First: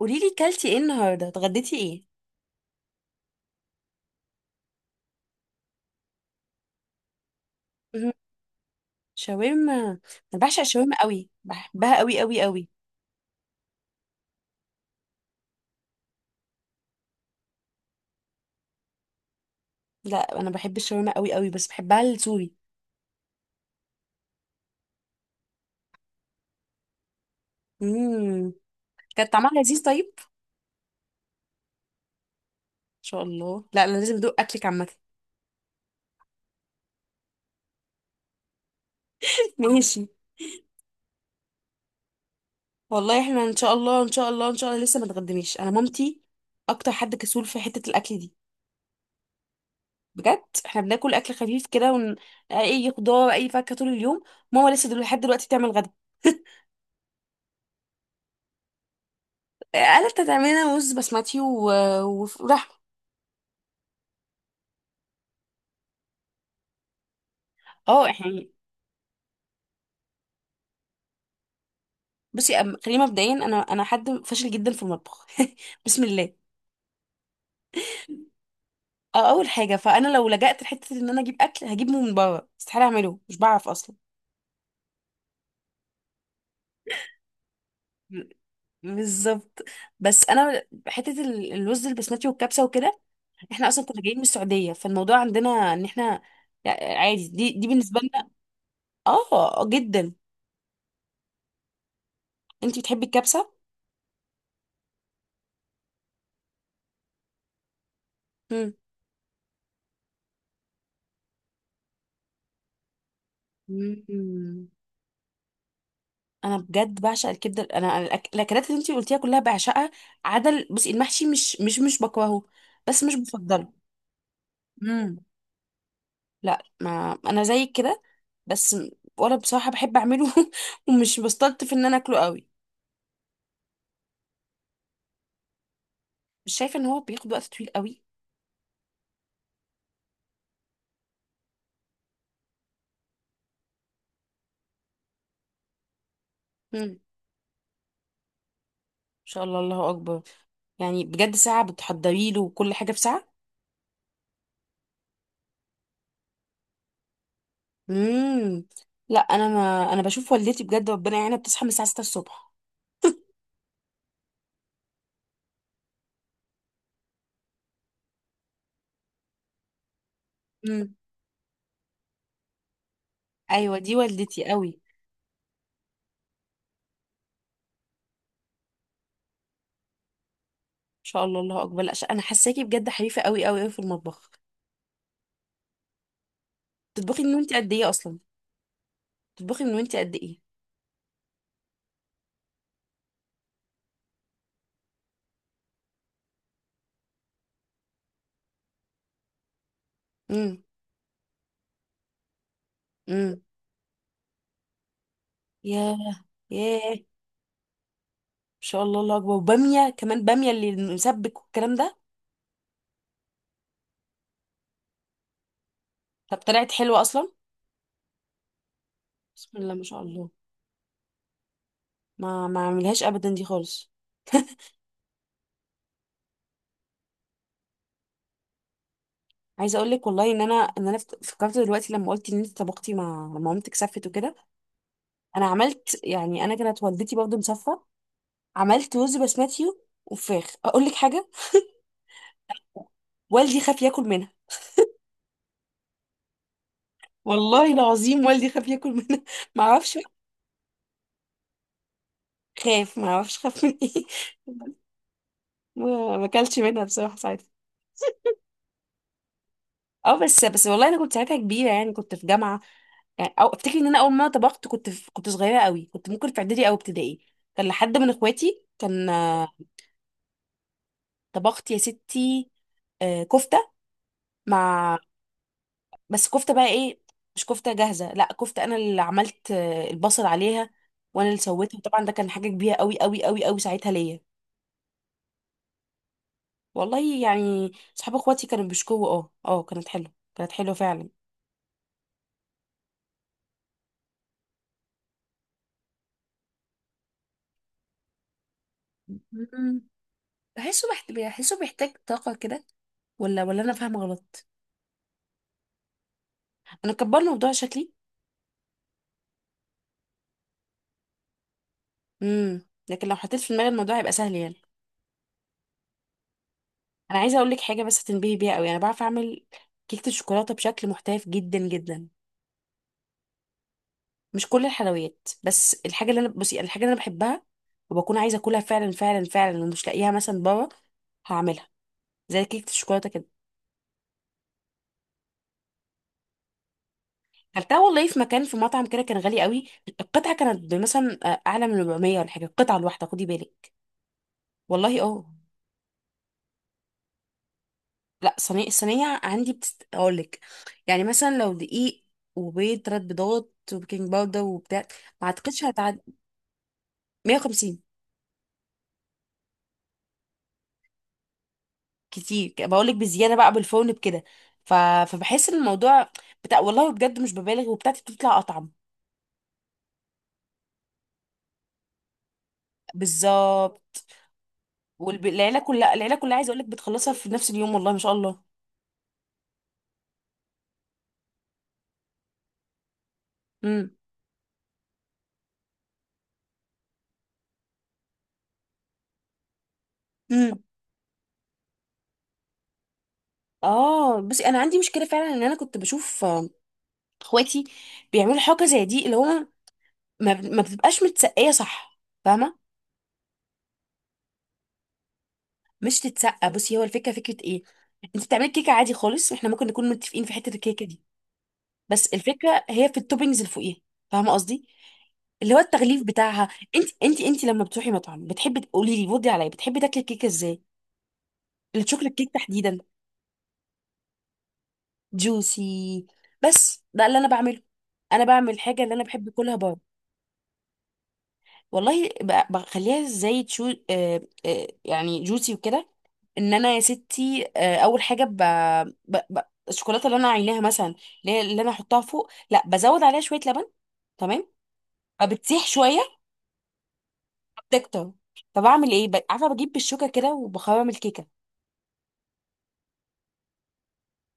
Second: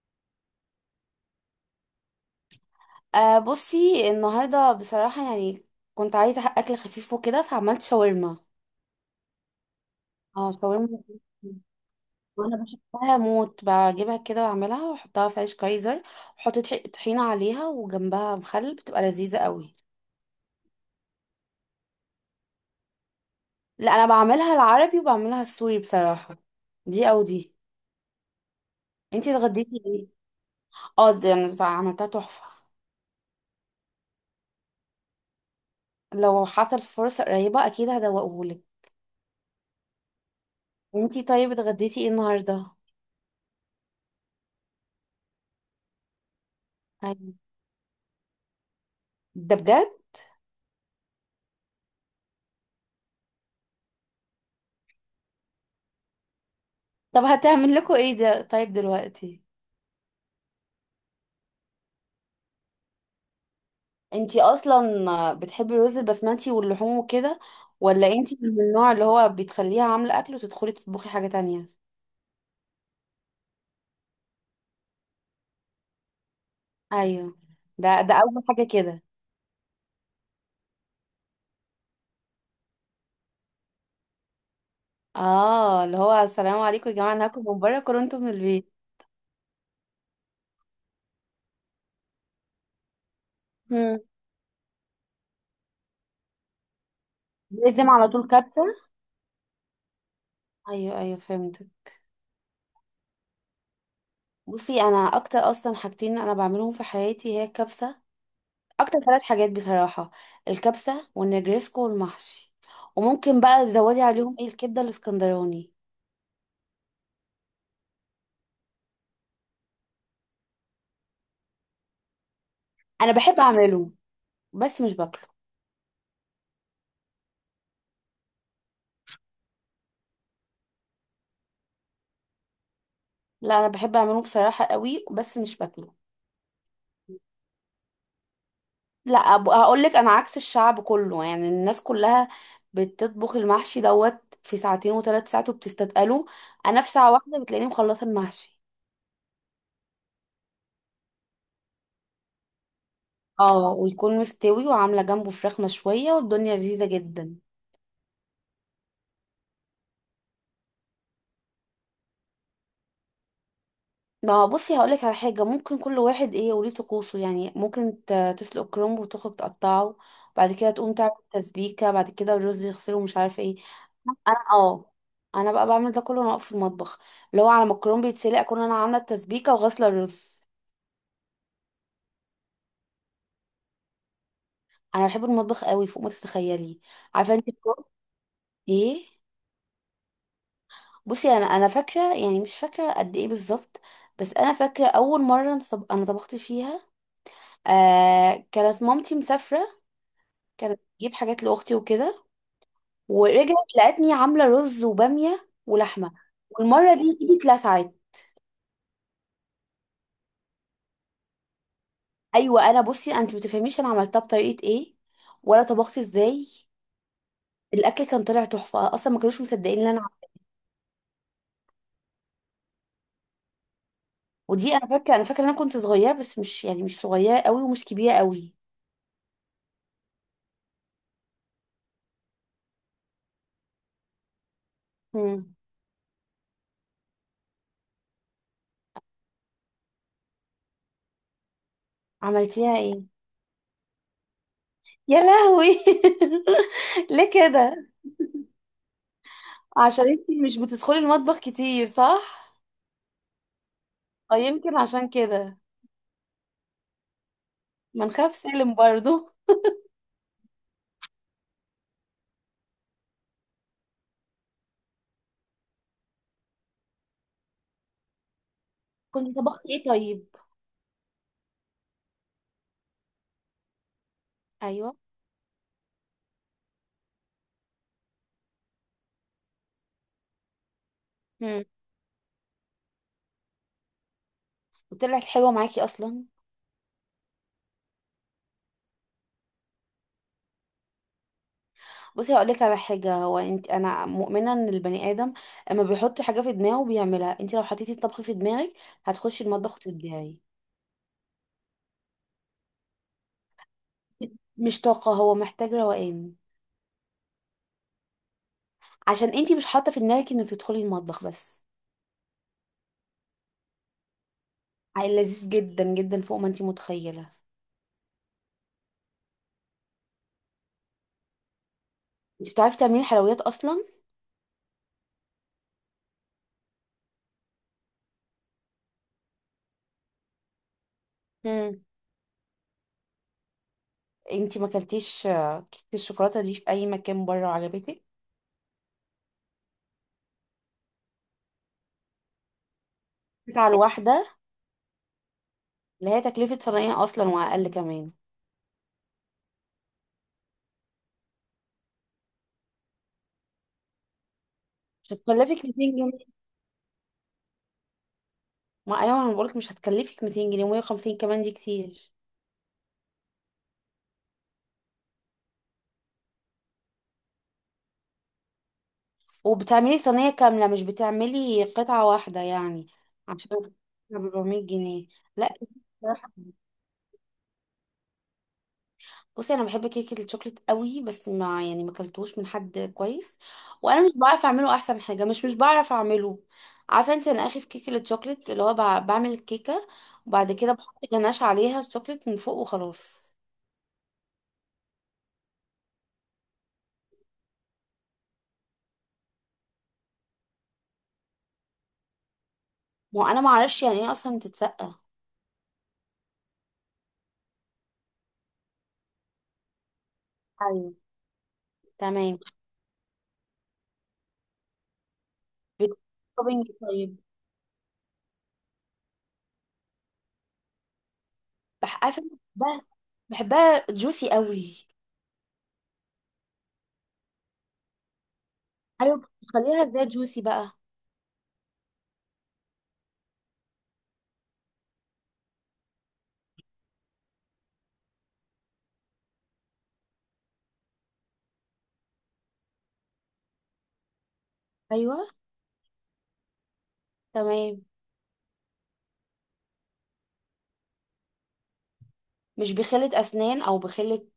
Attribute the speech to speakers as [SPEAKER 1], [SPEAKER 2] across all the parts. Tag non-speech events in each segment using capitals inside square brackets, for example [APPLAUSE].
[SPEAKER 1] قوليلي كلتي ايه النهارده اتغديتي ايه.
[SPEAKER 2] أه بصي النهارده بصراحه يعني كنت عايزه اكل خفيف وكده فعملت
[SPEAKER 1] مهم.
[SPEAKER 2] شاورما.
[SPEAKER 1] شاورما. انا
[SPEAKER 2] اه
[SPEAKER 1] بعشق
[SPEAKER 2] شاورما،
[SPEAKER 1] الشاورما قوي بحبها قوي قوي
[SPEAKER 2] وانا
[SPEAKER 1] قوي.
[SPEAKER 2] بحبها موت، بجيبها كده واعملها واحطها في عيش كايزر، واحط طحينه عليها وجنبها مخلل، بتبقى لذيذه قوي.
[SPEAKER 1] لا انا بحب الشاورما قوي قوي بس بحبها السوري.
[SPEAKER 2] لا انا بعملها العربي وبعملها السوري بصراحه، دي او دي.
[SPEAKER 1] امم كان
[SPEAKER 2] انتي
[SPEAKER 1] طعمها لذيذ
[SPEAKER 2] اتغديتي ايه؟
[SPEAKER 1] طيب.
[SPEAKER 2] اه دي انا عملتها تحفه.
[SPEAKER 1] ان شاء الله، لا انا لازم ادوق اكلك عامه.
[SPEAKER 2] لو حصل فرصه قريبه اكيد هدوقهولك.
[SPEAKER 1] [LAUGHS] ماشي.
[SPEAKER 2] انتي طيب، اتغديتي ايه النهارده؟
[SPEAKER 1] والله احنا ان شاء الله ان شاء الله ان شاء الله لسه ما اتغدمناش انا مامتي اكتر حد
[SPEAKER 2] أيوة.
[SPEAKER 1] كسول في حته الاكل دي.
[SPEAKER 2] ده بجد؟
[SPEAKER 1] بجد احنا بناكل اكل خفيف كده اي خضار اي فاكهه طول اليوم. ماما لسه دلوقتي لحد دلوقتي بتعمل غدا. [LAUGHS]
[SPEAKER 2] طب هتعمل لكم ايه ده طيب دلوقتي؟
[SPEAKER 1] قالت هتعملنا رز بسمتي ولحمه.
[SPEAKER 2] انتي اصلا بتحبي الرز البسمتي واللحوم وكده،
[SPEAKER 1] اه
[SPEAKER 2] ولا انتي [LAUGHS] من
[SPEAKER 1] يعني،
[SPEAKER 2] النوع اللي هو بتخليها عامله اكل وتدخلي تطبخي حاجه تانية؟
[SPEAKER 1] بصي خلينا مبدئيا انا حد فاشل جدا في المطبخ. [LAUGHS] بسم الله.
[SPEAKER 2] ايوه، ده اول حاجه كده.
[SPEAKER 1] اه اول حاجه، فانا لو لجأت لحته ان انا اجيب اكل هجيبه من بره، استحاله اعمله مش بعرف اصلا.
[SPEAKER 2] اه اللي هو السلام عليكم يا جماعه، انا هاكل من بره كورنتو من
[SPEAKER 1] ب-
[SPEAKER 2] البيت.
[SPEAKER 1] بالظبط. بس انا حته الرز البسمتي والكبسه وكده، احنا اصلا
[SPEAKER 2] هم.
[SPEAKER 1] كنا جايين من السعوديه فالموضوع عندنا ان احنا يعني عادي، دي
[SPEAKER 2] لازم
[SPEAKER 1] بالنسبه
[SPEAKER 2] على طول
[SPEAKER 1] لنا.
[SPEAKER 2] كبسه.
[SPEAKER 1] اه جدا.
[SPEAKER 2] ايوه ايوه، فهمتك.
[SPEAKER 1] انتي بتحبي الكبسه؟
[SPEAKER 2] بصي انا اكتر اصلا حاجتين انا بعملهم في حياتي هي الكبسه، اكتر ثلاث حاجات بصراحه: الكبسه والنجريسكو والمحشي. وممكن بقى تزودي عليهم ايه
[SPEAKER 1] امم.
[SPEAKER 2] الكبده الاسكندراني.
[SPEAKER 1] انا بجد بعشق الكبده، انا الاكلات اللي انتي قلتيها كلها بعشقها عدل. بصي المحشي مش بكرهه بس
[SPEAKER 2] انا
[SPEAKER 1] مش
[SPEAKER 2] بحب
[SPEAKER 1] بفضله.
[SPEAKER 2] اعمله بس مش
[SPEAKER 1] امم.
[SPEAKER 2] باكله.
[SPEAKER 1] لا ما انا زي كده بس ولا بصراحه بحب اعمله [LAUGHS] ومش بستلطف ان انا اكله قوي.
[SPEAKER 2] لا انا بحب اعمله بصراحه قوي بس مش باكله.
[SPEAKER 1] مش شايفه ان هو بياخد وقت طويل قوي؟
[SPEAKER 2] لا هقول لك، انا عكس الشعب كله، يعني الناس كلها بتطبخ المحشي دوت في ساعتين وثلاث ساعات وبتستتقله،
[SPEAKER 1] مم.
[SPEAKER 2] انا في
[SPEAKER 1] ان
[SPEAKER 2] ساعه واحده بتلاقيني مخلصه المحشي.
[SPEAKER 1] شاء الله الله اكبر. يعني بجد ساعه بتحضري له وكل حاجه في ساعه.
[SPEAKER 2] اه، ويكون مستوي وعامله جنبه فراخ مشويه والدنيا لذيذه جدا.
[SPEAKER 1] امم. لا انا، ما انا بشوف والدتي بجد ربنا يعينها بتصحى من الساعه 6 الصبح.
[SPEAKER 2] ما هو بصي هقولك على حاجة، ممكن كل واحد ايه وليه طقوسه، يعني ممكن تسلق كرنب وتخرج تقطعه، بعد كده
[SPEAKER 1] امم.
[SPEAKER 2] تقوم تعمل تسبيكة، بعد كده الرز يغسله مش عارفة ايه.
[SPEAKER 1] ايوه دي
[SPEAKER 2] انا
[SPEAKER 1] والدتي قوي.
[SPEAKER 2] اه، انا بقى بعمل ده كله وانا واقفة في المطبخ، اللي هو على ما الكرنب يتسلق اكون انا عاملة التسبيكة وغاسلة الرز.
[SPEAKER 1] ان شاء الله الله اكبر. لا انا حاساكي بجد حريفه قوي قوي قوي في المطبخ.
[SPEAKER 2] انا بحب المطبخ قوي فوق ما تتخيلي.
[SPEAKER 1] بتطبخي من
[SPEAKER 2] عارفة انت
[SPEAKER 1] وانت قد
[SPEAKER 2] الكرنب
[SPEAKER 1] ايه اصلا؟
[SPEAKER 2] ايه؟
[SPEAKER 1] بتطبخي من وانت قد ايه؟
[SPEAKER 2] بصي انا فاكرة، يعني مش فاكرة قد ايه بالظبط، بس انا فاكرة اول مرة انا أنا طبخت فيها، آه كانت مامتي مسافرة،
[SPEAKER 1] امم.
[SPEAKER 2] كانت بتجيب حاجات لاختي وكده،
[SPEAKER 1] امم.
[SPEAKER 2] ورجعت لقتني عامله رز وباميه
[SPEAKER 1] ياه.
[SPEAKER 2] ولحمه.
[SPEAKER 1] ياه.
[SPEAKER 2] والمره دي
[SPEAKER 1] ان
[SPEAKER 2] ايدي اتلسعت.
[SPEAKER 1] شاء الله الله اكبر. وباميه كمان، باميه اللي مسبك والكلام ده؟
[SPEAKER 2] ايوه انا بصي، انت ما تفهميش انا عملتها بطريقه ايه، ولا طبخت
[SPEAKER 1] طب
[SPEAKER 2] ازاي.
[SPEAKER 1] طلعت حلوه اصلا.
[SPEAKER 2] الاكل كان طلع تحفه اصلا، ما كانوش
[SPEAKER 1] بسم الله
[SPEAKER 2] مصدقين
[SPEAKER 1] ما
[SPEAKER 2] ان انا
[SPEAKER 1] شاء الله. ما اعملهاش ابدا دي خالص.
[SPEAKER 2] ودي انا فاكره، انا فاكره ان انا كنت صغيره، بس مش يعني مش صغيره قوي ومش كبيره قوي.
[SPEAKER 1] عايزه اقول لك والله ان انا فكرت دلوقتي لما قلت ان انت طبختي مع لما مامتك سفت وكده. انا
[SPEAKER 2] امم.
[SPEAKER 1] عملت يعني، انا كانت والدتي برضه مسافه. عملت رز بسمتي وفراخ. اقول لك حاجه،
[SPEAKER 2] عملتيها ايه؟
[SPEAKER 1] والدي خاف ياكل منها.
[SPEAKER 2] يا لهوي [LAUGHS] ليه
[SPEAKER 1] والله
[SPEAKER 2] كده؟
[SPEAKER 1] العظيم والدي خاف ياكل منها. [LAUGHS] ما اعرفش،
[SPEAKER 2] عشان انت مش بتدخلي المطبخ كتير، صح؟
[SPEAKER 1] خاف، ما اعرفش خاف من ايه.
[SPEAKER 2] او يمكن عشان كده.
[SPEAKER 1] [LAUGHS] ما اكلش منها بصراحه ساعتها.
[SPEAKER 2] ما نخاف سالم برضو.
[SPEAKER 1] اه بس بس والله انا كنت ساعتها كبيره، يعني كنت في جامعه. يعني او افتكر ان انا اول مره طبخت كنت في، كنت صغيره قوي، كنت ممكن في اعدادي او ابتدائي. كان لحد من اخواتي، كان
[SPEAKER 2] كنت طبخت ايه طيب؟
[SPEAKER 1] طبخت يا ستي كفته
[SPEAKER 2] ايوه.
[SPEAKER 1] مع، بس كفته بقى ايه؟ مش كفته جاهزه، لا كفته انا اللي عملت البصل عليها وانا اللي
[SPEAKER 2] امم.
[SPEAKER 1] سويتها. طبعا ده كان حاجه كبيره قوي قوي قوي قوي ساعتها ليا.
[SPEAKER 2] وطلعت حلوه معاكي اصلا؟
[SPEAKER 1] والله يعني صحاب اخواتي كانوا بيشكوا، اه اه، كانت حلوه، كانت حلوه فعلا.
[SPEAKER 2] بصي هقول لك على حاجه، هو انت انا مؤمنه ان البني ادم اما بيحط حاجه في دماغه بيعملها، انت لو حطيتي الطبخ في دماغك هتخشي المطبخ
[SPEAKER 1] مم.
[SPEAKER 2] وتبدعي.
[SPEAKER 1] بحسه بيحتاج طاقة كده، ولا ولا أنا فاهمة غلط؟
[SPEAKER 2] مش طاقه، هو محتاج روقان.
[SPEAKER 1] انا كبرنا الموضوع شكلي.
[SPEAKER 2] عشان انت مش حاطه في دماغك انك تدخلي المطبخ بس.
[SPEAKER 1] امم. لكن لو حطيت في دماغي الموضوع هيبقى سهل يعني.
[SPEAKER 2] عيل لذيذ جدا جدا فوق ما انت
[SPEAKER 1] انا
[SPEAKER 2] متخيله.
[SPEAKER 1] عايزه اقول لك حاجه بس تنبهي بيها قوي، انا بعرف اعمل كيكه الشوكولاته بشكل محترف جدا جدا.
[SPEAKER 2] انت بتعرفي تعملي حلويات اصلا؟
[SPEAKER 1] مش كل الحلويات بس، الحاجه اللي انا، بصي الحاجه اللي انا بحبها وبكون عايزه اكلها فعلا فعلا فعلا ومش لاقيها مثلا بره، هعملها.
[SPEAKER 2] امم.
[SPEAKER 1] زي كيكه الشوكولاته كده.
[SPEAKER 2] انت ما اكلتيش آه، كيكه الشوكولاته دي في اي مكان بره
[SPEAKER 1] اكلتها
[SPEAKER 2] وعجبتك؟
[SPEAKER 1] والله في مكان في مطعم كده كان غالي قوي. القطعه كانت مثلا اعلى من 400 ولا حاجه، القطعه الواحده، خدي بالك.
[SPEAKER 2] على الواحده؟
[SPEAKER 1] والله اه.
[SPEAKER 2] اللي هي تكلفه صنايع اصلا واقل كمان.
[SPEAKER 1] لا صينيه، الصينيه عندي اقول لك. يعني مثلا لو دقيق وبيض 3 بيضات وبيكنج باودر وبتاع،
[SPEAKER 2] مش
[SPEAKER 1] ما اعتقدش
[SPEAKER 2] هتكلفك 200
[SPEAKER 1] هتعدي
[SPEAKER 2] جنيه
[SPEAKER 1] 150.
[SPEAKER 2] ما ايوه انا بقولك مش هتكلفك 200 جنيه و150 كمان دي كتير.
[SPEAKER 1] كتير؟ بقول لك بزياده بقى بالفرن بكده ف... فبحس ان الموضوع بتاع، والله بجد مش ببالغ وبتاعتي بتطلع اطعم.
[SPEAKER 2] وبتعملي صينية كاملة مش بتعملي قطعة واحدة يعني؟ عشان
[SPEAKER 1] بالظبط.
[SPEAKER 2] 400 جنيه. لا
[SPEAKER 1] والعيله
[SPEAKER 2] كتير
[SPEAKER 1] كلها العيله
[SPEAKER 2] بصراحة.
[SPEAKER 1] كلها عايزه اقول لك بتخلصها في نفس اليوم، والله ما شاء الله.
[SPEAKER 2] بصي انا بحب كيكة الشوكليت قوي، بس ما يعني ما اكلتوش من حد كويس،
[SPEAKER 1] امم.
[SPEAKER 2] وانا مش بعرف اعمله احسن حاجة، مش بعرف اعمله. عارفة انت انا اخي في كيكة الشوكليت اللي هو بعمل الكيكة وبعد
[SPEAKER 1] امم.
[SPEAKER 2] كده بحط جناش عليها الشوكليت من فوق وخلاص.
[SPEAKER 1] اه بس انا عندي مشكله فعلا ان انا كنت بشوف اخواتي بيعملوا حاجه زي دي، اللي هو ما بتبقاش متسقيه، صح؟ فاهمه.
[SPEAKER 2] ما انا ما اعرفش يعني ايه اصلا تتسقى.
[SPEAKER 1] مش تتسقى، بصي هو الفكره فكره ايه، انت بتعملي كيكه عادي خالص واحنا ممكن نكون متفقين في حته الكيكه
[SPEAKER 2] ايوه.
[SPEAKER 1] دي، بس
[SPEAKER 2] تمام.
[SPEAKER 1] الفكره هي في التوبينجز اللي فوقيها، فاهمه قصدي، اللي هو التغليف بتاعها.
[SPEAKER 2] بالتوبينج
[SPEAKER 1] انت
[SPEAKER 2] طيب.
[SPEAKER 1] انت انت لما بتروحي مطعم، بتحبي تقولي لي ودي عليا، بتحبي تاكلي الكيكه ازاي؟ الشوكليت
[SPEAKER 2] عارفه،
[SPEAKER 1] كيك تحديدا.
[SPEAKER 2] بحبها، بحبها جوسي قوي.
[SPEAKER 1] جوسي. بس ده اللي انا بعمله، انا بعمل حاجه اللي انا
[SPEAKER 2] ايوه،
[SPEAKER 1] بحب اكلها
[SPEAKER 2] بخليها
[SPEAKER 1] بره.
[SPEAKER 2] ازاي جوسي بقى؟
[SPEAKER 1] والله بخليها زي تشو آه آه يعني جوسي وكده. ان انا يا ستي آه، اول حاجه ب... ب... الشوكولاته اللي انا عيناها مثلا، اللي انا احطها فوق، لا بزود عليها شويه لبن. تمام.
[SPEAKER 2] ايوه
[SPEAKER 1] فبتسيح شويه،
[SPEAKER 2] تمام.
[SPEAKER 1] بتكتر. فبعمل ايه، عارفه، بجيب بالشوكه كده وبخرم الكيكه.
[SPEAKER 2] مش بخلة اسنان او بخلة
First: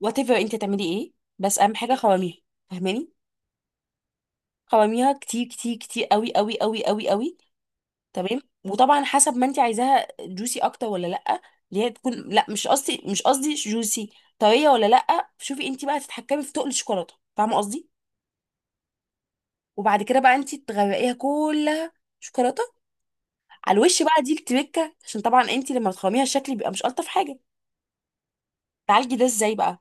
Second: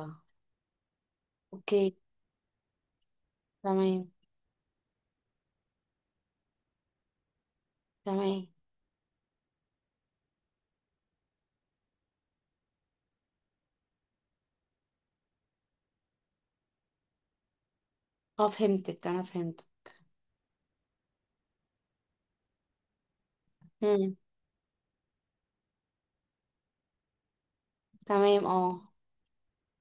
[SPEAKER 1] وات ايفر انت تعملي ايه، بس اهم حاجه
[SPEAKER 2] اوكي.
[SPEAKER 1] خرميها. فاهماني؟
[SPEAKER 2] تمام.
[SPEAKER 1] خرميها كتير كتير كتير قوي قوي قوي قوي قوي. تمام،
[SPEAKER 2] تمام
[SPEAKER 1] وطبعا حسب ما انت عايزاها جوسي اكتر ولا لا، اللي هي تكون، لا مش قصدي، مش قصدي جوسي، طريه ولا لا. شوفي انت بقى تتحكمي في تقل الشوكولاته، فاهمه قصدي.
[SPEAKER 2] اه. فهمتك، انا فهمت.
[SPEAKER 1] وبعد كده بقى انت تغرقيها كلها شوكولاته على الوش،
[SPEAKER 2] مم.
[SPEAKER 1] بقى دي التركه، عشان طبعا انت لما بتخرميها الشكل بيبقى مش الطف حاجه.
[SPEAKER 2] تمام اه.
[SPEAKER 1] تعالجي ده ازاي بقى؟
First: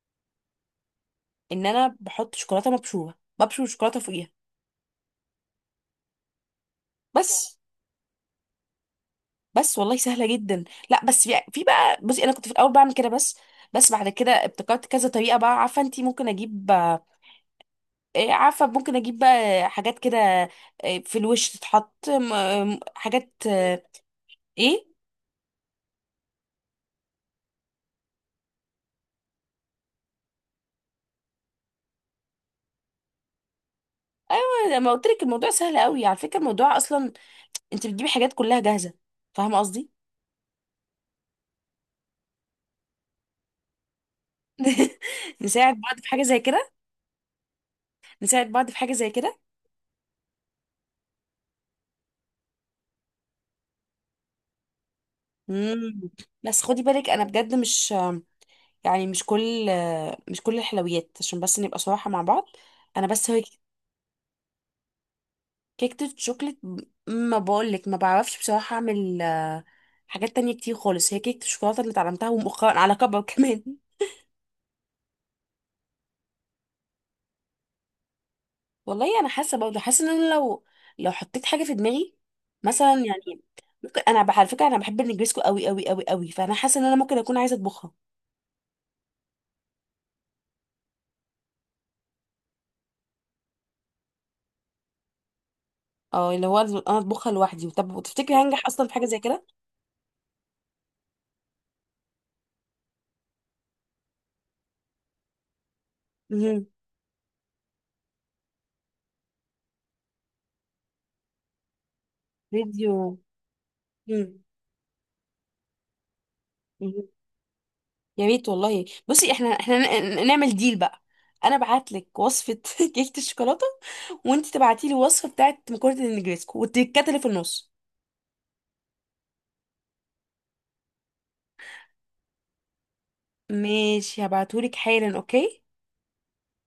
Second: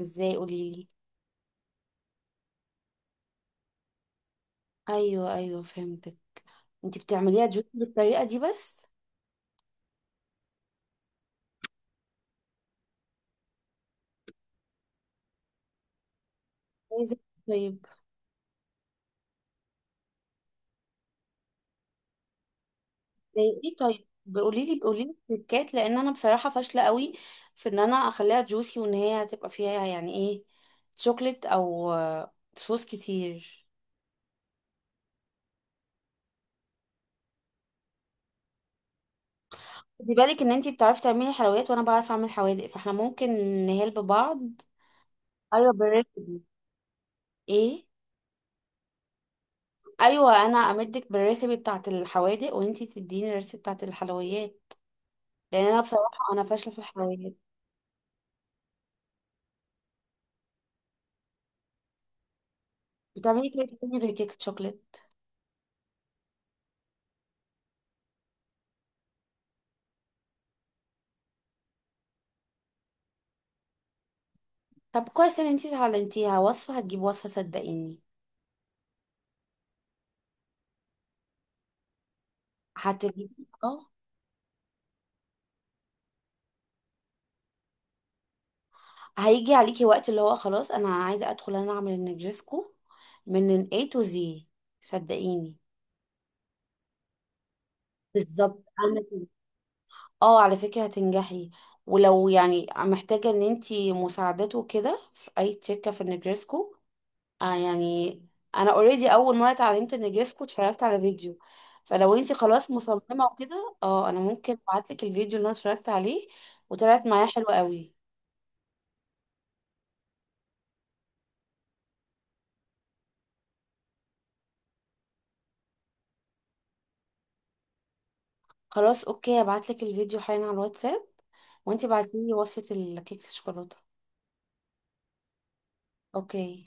[SPEAKER 2] ازاي؟ قولي لي.
[SPEAKER 1] ان انا بحط شوكولاته مبشوره، ببشر الشوكولاته فوقيها.
[SPEAKER 2] ايوه ايوه فهمتك. انت بتعمليها
[SPEAKER 1] بس
[SPEAKER 2] جوسي بالطريقه دي بس؟
[SPEAKER 1] بس والله سهله جدا. لا بس في بقى، بصي انا كنت في الاول بعمل كده بس، بس بعد كده ابتكرت كذا طريقه بقى. عارفه انت، ممكن اجيب
[SPEAKER 2] عايزة- طيب،
[SPEAKER 1] عارفة، ممكن أجيب بقى حاجات كده في الوش تتحط حاجات
[SPEAKER 2] زي ايه طيب؟ قولي لي
[SPEAKER 1] إيه.
[SPEAKER 2] قولي لي تريكات، لان انا بصراحه فاشله قوي في ان انا اخليها جوسي، وان هي هتبقى فيها يعني ايه، شوكليت او آه، صوص كتير.
[SPEAKER 1] أيوة لما قلت لك الموضوع سهل قوي، على فكرة الموضوع أصلا أنت بتجيبي حاجات كلها جاهزة، فاهمة قصدي.
[SPEAKER 2] خدي بالك ان انتي بتعرفي تعملي حلويات وانا بعرف اعمل حوادق، فاحنا ممكن نهلب بعض.
[SPEAKER 1] [LAUGHS]
[SPEAKER 2] ايوه
[SPEAKER 1] نساعد بعض في حاجة زي
[SPEAKER 2] بالريسبي.
[SPEAKER 1] كده.
[SPEAKER 2] ايه؟
[SPEAKER 1] نساعد بعض في حاجة زي كده.
[SPEAKER 2] ايوه انا امدك بالريسبي بتاعه الحوادق وانتي تديني الريسبي بتاعه الحلويات. لان انا
[SPEAKER 1] مم.
[SPEAKER 2] بصراحه انا
[SPEAKER 1] بس
[SPEAKER 2] فاشله في
[SPEAKER 1] خدي بالك أنا
[SPEAKER 2] الحلويات.
[SPEAKER 1] بجد مش، يعني مش كل، مش كل الحلويات، عشان بس نبقى صراحة مع بعض، أنا بس هو
[SPEAKER 2] بتعملي كيكه تاني غير كيكه شوكليت؟
[SPEAKER 1] كيكة الشوكليت. ما بقولك ما بعرفش بصراحة أعمل حاجات تانية كتير خالص، هي كيكة الشوكولاتة اللي اتعلمتها ومؤخرا على كبر كمان.
[SPEAKER 2] طب كويس ان انتي اتعلمتيها. وصفه هتجيب وصفه صدقيني.
[SPEAKER 1] [LAUGHS] والله أنا حاسة برضه، حاسة إن أنا لو حطيت حاجة في دماغي مثلا يعني،
[SPEAKER 2] هتجيبي اه.
[SPEAKER 1] ممكن. أنا على فكرة أنا بحب النجريسكو أوي أوي أوي أوي، فأنا حاسة إن أنا ممكن أكون عايزة أطبخها.
[SPEAKER 2] هيجي عليكي وقت اللي هو خلاص انا عايزه ادخل انا اعمل النجرسكو من ال A to Z، صدقيني.
[SPEAKER 1] أه اللي هو أنا أطبخها لوحدي. طب وتفتكري هنجح
[SPEAKER 2] بالظبط
[SPEAKER 1] أصلا في
[SPEAKER 2] انا
[SPEAKER 1] حاجة زي
[SPEAKER 2] كده.
[SPEAKER 1] كده؟
[SPEAKER 2] اه على فكره هتنجحي، ولو يعني محتاجه ان انتي مساعدته كده في اي تكه في
[SPEAKER 1] مهم.
[SPEAKER 2] النجرسكو، آه يعني، انا اوريدي اول مره اتعلمت النجرسكو اتفرجت على فيديو، فلو انتي خلاص
[SPEAKER 1] فيديو.
[SPEAKER 2] مصممه وكده، اه انا
[SPEAKER 1] مهم.
[SPEAKER 2] ممكن ابعتلك الفيديو اللي انا اتفرجت عليه وطلعت
[SPEAKER 1] مهم.
[SPEAKER 2] معايا حلوه قوي.
[SPEAKER 1] يا ريت والله. بصي احنا نعمل ديل بقى، انا ابعت لك وصفه [LAUGHS] كيكه الشوكولاته وانت تبعتي لي وصفه بتاعه مكرونه النجريسكو والتكات اللي في النص.
[SPEAKER 2] خلاص اوكي، ابعتلك الفيديو حالا على الواتساب، وانتي بعتيلي وصفة الكيك الشوكولاتة.
[SPEAKER 1] ماشي، هبعتهولك حالا. اوكي.
[SPEAKER 2] اوكي.